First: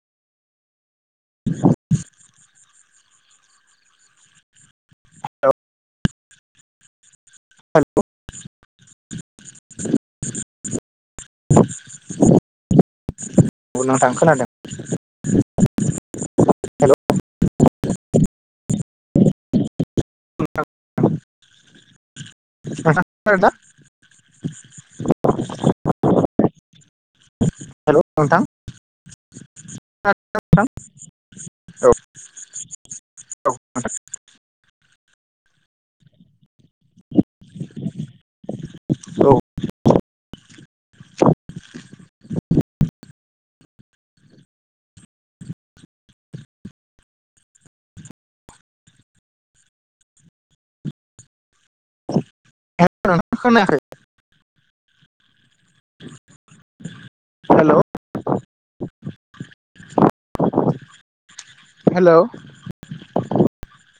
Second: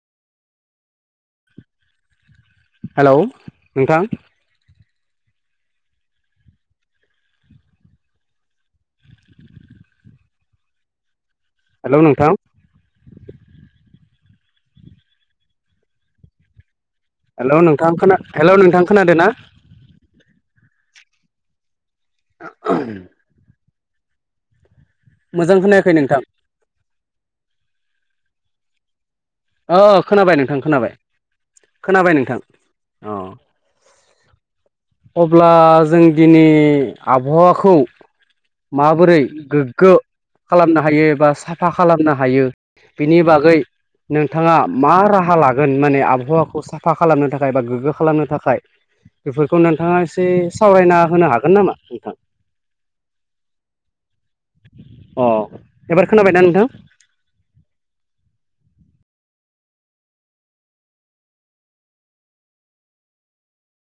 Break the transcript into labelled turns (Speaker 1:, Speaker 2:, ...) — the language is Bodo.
Speaker 1: [inaudible]
Speaker 2: हेलौ नोंथां
Speaker 1: [inaudible] [unintelligible]
Speaker 2: हेलौ‌ नोंथां
Speaker 1: औ नोंथां खोनादों। हेल'
Speaker 2: हेलौ नोंथां खोना हेलौ नोंथां खोनादों ना?
Speaker 1: नोंथां नोंथां खोनादों ना?
Speaker 2: मोजां खोनायाखै नोंथां।
Speaker 1: हेलौ [unintelligible]
Speaker 2: ओ खोनाबाय नोंथां खोनाबाय
Speaker 1: औ
Speaker 2: खोनाबाय नोंथां औ
Speaker 1: [unintelligible]
Speaker 2: अब्ला जों दिनै आबहावाखौ माबोरै
Speaker 1: औ
Speaker 2: गोग्गो खालामनो हायो एबा साफा खालामनो हायो। बिनि बागै नोंथाङा मा राहा लागोन माने आबहावाखौ साफा खालामनो थाखाय बा गोग्गो खालामनो थाखाय खौ नोंथाङा एसे सावरायना होनो हागोन नामा।
Speaker 1: [unintelligible] खोनादो
Speaker 2: अ एबार खोनाबाय ना नोंथां
Speaker 1: हेलौ हेलौ